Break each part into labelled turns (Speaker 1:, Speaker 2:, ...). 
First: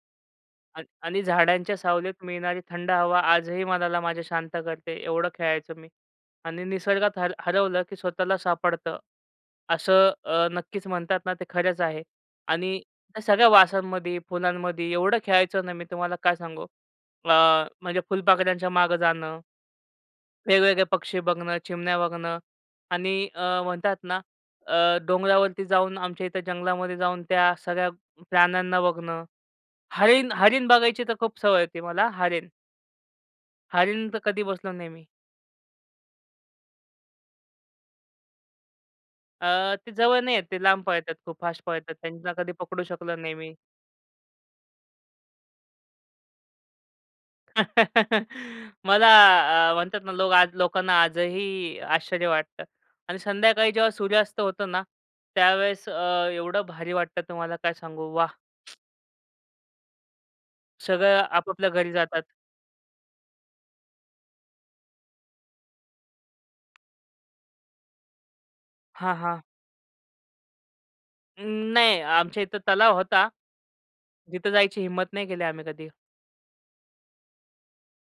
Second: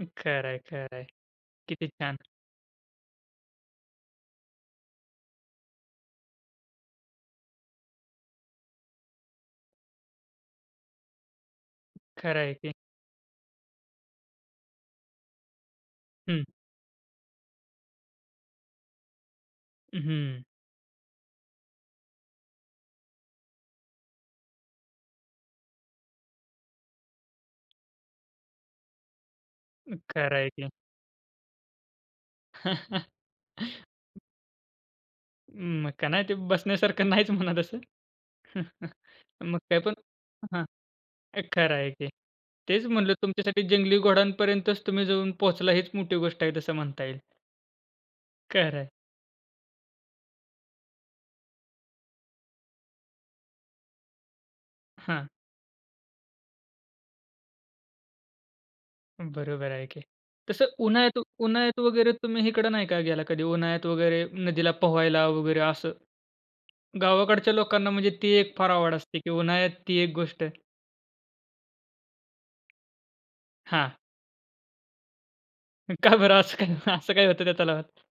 Speaker 1: खरं आहे,
Speaker 2: अन्
Speaker 1: खरं आहे.
Speaker 2: आणि झाडांच्या
Speaker 1: किती
Speaker 2: सावलीत
Speaker 1: छान!
Speaker 2: मिळणारी थंड हवा आजही मनाला माझ्या शांत करते, एवढं खेळायचो मी आणि निसर्गात हर हरवलं, की स्वतःला सापडतं असं, अ, नक्कीच म्हणतात ना, ते खरंच आहे
Speaker 1: खरं आहे की.
Speaker 2: आणि त्या सगळ्या वासांमध्ये फुलांमध्ये एवढं खेळायचं ना मी तुम्हाला काय
Speaker 1: हं.
Speaker 2: सांगू. अ, म्हणजे फुलपाख्यांच्या मागे जाणं.
Speaker 1: हं.
Speaker 2: वेगवेगळे पक्षी बघणं, चिमण्या बघणं आणि अ, म्हणतात ना, अ, डोंगरावरती जाऊन आमच्या इथे जंगलामध्ये जाऊन त्या सगळ्या प्राण्यांना बघणं,
Speaker 1: [unintelligible]
Speaker 2: हरीण
Speaker 1: खरं आहे
Speaker 2: हरीण
Speaker 1: की.
Speaker 2: बघायची तर खूप सवय होती मला हरीण. हरीण तर कधी बसलो नाही मी.
Speaker 1: अं, मग काय नाही ते बसण्यासारखं नाहीच म्हणा तसं. मग
Speaker 2: अ, ते
Speaker 1: त्यातून
Speaker 2: जवळ नाही येत, ते
Speaker 1: हां,
Speaker 2: लांब पळतात, खूप फास्ट
Speaker 1: खरं आहे
Speaker 2: पळतात.
Speaker 1: की.
Speaker 2: त्यांना कधी पकडू
Speaker 1: तेच म्हणलं
Speaker 2: शकलो नाही मी.
Speaker 1: तुमच्यासाठी जंगली घोड्यांपर्यंतच तुम्ही जाऊन पोहचला हीच मोठी गोष्ट आहे तसं म्हणता येईल. खरं आहे.
Speaker 2: मला अ, म्हणतात ना, लोक आज लोकांना आजही आश्चर्य वाटतं अन् संध्याकाळी जेव्हा सूर्यास्त होतो ना,
Speaker 1: हां.
Speaker 2: त्यावेळेस अ, एवढं भारी वाटतं तुम्हाला काय सांगू. वाह!
Speaker 1: बरोबर आहे की. तसं
Speaker 2: सगळं
Speaker 1: उन्हाळ्यात
Speaker 2: आपापल्या
Speaker 1: उन्हाळ्यात
Speaker 2: घरी
Speaker 1: वगैरे
Speaker 2: जातात.
Speaker 1: तुम्ही हिकडं नाही का गेला कधी, उन्हाळ्यात वगैरे नदीला पोहायला वगैरे असं. गावाकडच्या लोकांना म्हणजे ती एक फार आवड
Speaker 2: हां,
Speaker 1: असते, की
Speaker 2: हां.
Speaker 1: उन्हाळ्यात ती एक गोष्ट.
Speaker 2: अं, नाही. आमच्या इथं तलाव होता,
Speaker 1: हां.
Speaker 2: तिथं जायची हिंमत नाही केली आम्ही कधी.
Speaker 1: का बरं? असं काय असं काय होतं त्या तलावात?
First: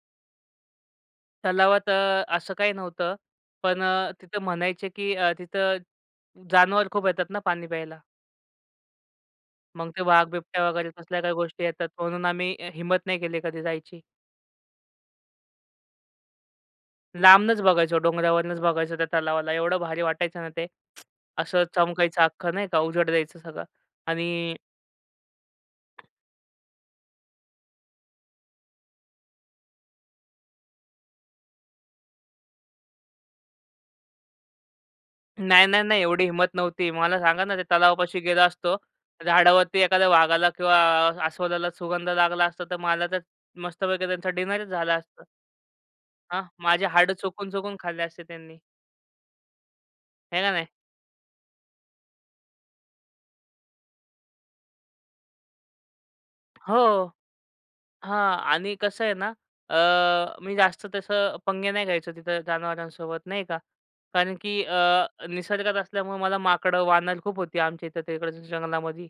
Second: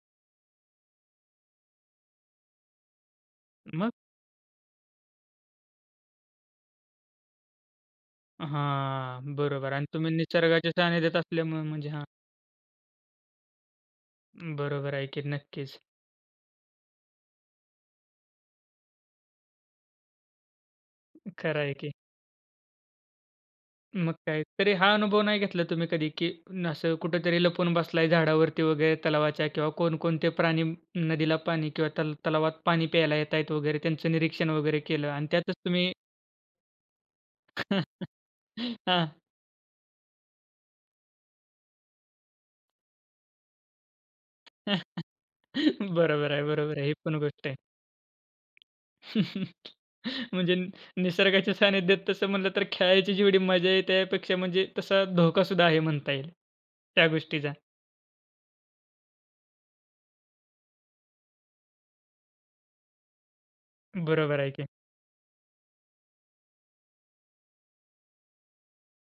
Speaker 2: तलावात अ, असं काही नव्हतं पण
Speaker 1: मग?
Speaker 2: अ, तिथं म्हणायचे, की अ, तिथं जानवर खूप येतात ना पाणी प्यायला.
Speaker 1: हां, बरोबर अन्
Speaker 2: मग ते
Speaker 1: तुम्ही
Speaker 2: वाघ, बिबट्या
Speaker 1: निसर्गाच्या
Speaker 2: वगैरे
Speaker 1: सानिध्यात
Speaker 2: कसल्या काही
Speaker 1: असल्यामुळे
Speaker 2: गोष्टी येतात
Speaker 1: म्हणजे हां.
Speaker 2: म्हणून आम्ही अ, हिम्मत नाही केली कधी जायची.
Speaker 1: बरोबर आहे की, नक्कीच.
Speaker 2: लांबूनच बघायचो, डोंगरावरनच बघायचो त्या तलावाला एवढं भारी वाटायचं ना ते.
Speaker 1: खरं
Speaker 2: असं
Speaker 1: आहे की.
Speaker 2: चमकायचं अख्खं नाही का उजड द्यायचं सगळं
Speaker 1: मग काय.
Speaker 2: आणि
Speaker 1: तरी हा अनुभव नाही घेतला तुम्ही कधी, की असं कुठेतरी लपून बसलाय झाडावरती वगैरे तलावाच्या किंवा कोण कोणते प्राणी न नदीला पाणी किंवा तल तलावात पाणी प्यायला येतायेत वगैरे, त्यांचं निरीक्षण वगैरे केलं आणि त्यातच
Speaker 2: नाही, नाही,
Speaker 1: तुम्ही
Speaker 2: नाही, एवढी हिंमत नव्हती. मला सांगा ना ते तलावापाशी गेलो असतो,
Speaker 1: हां.
Speaker 2: झाडावरती एखाद्या वाघाला किंवा अस्वलाला सुगंध लागला असता, तर मला तर मस्तपैकी त्यांचा डिनरच झाला असता.
Speaker 1: बरोबर
Speaker 2: हां,
Speaker 1: आहे, बरोबर
Speaker 2: माझे
Speaker 1: आहे. ही
Speaker 2: हाडं
Speaker 1: पण गोष्ट आहे.
Speaker 2: चोखून-चोखून खाल्ले असते त्यांनी. आहे का
Speaker 1: म्हणजे
Speaker 2: नाही.
Speaker 1: नि निसर्गाच्या सानिध्यात तसं म्हणलं, तर खेळायची जेवढी मजा आहे त्यापेक्षा म्हणजे तसा धोकासुद्धा आहे म्हणता येईल
Speaker 2: हो,
Speaker 1: त्या गोष्टीचा.
Speaker 2: हां आणि कसं आहे ना, अ, मी जास्त तसं पंगे नाही घ्यायचो तिथं जनावरांसोबत नाही का, कारण
Speaker 1: बरोबर आहे
Speaker 2: की
Speaker 1: की.
Speaker 2: अ, निसर्गात असल्यामुळे मला माकडं, वानर खूप होती आमच्या इथं तिकडच्या जंगलामधी.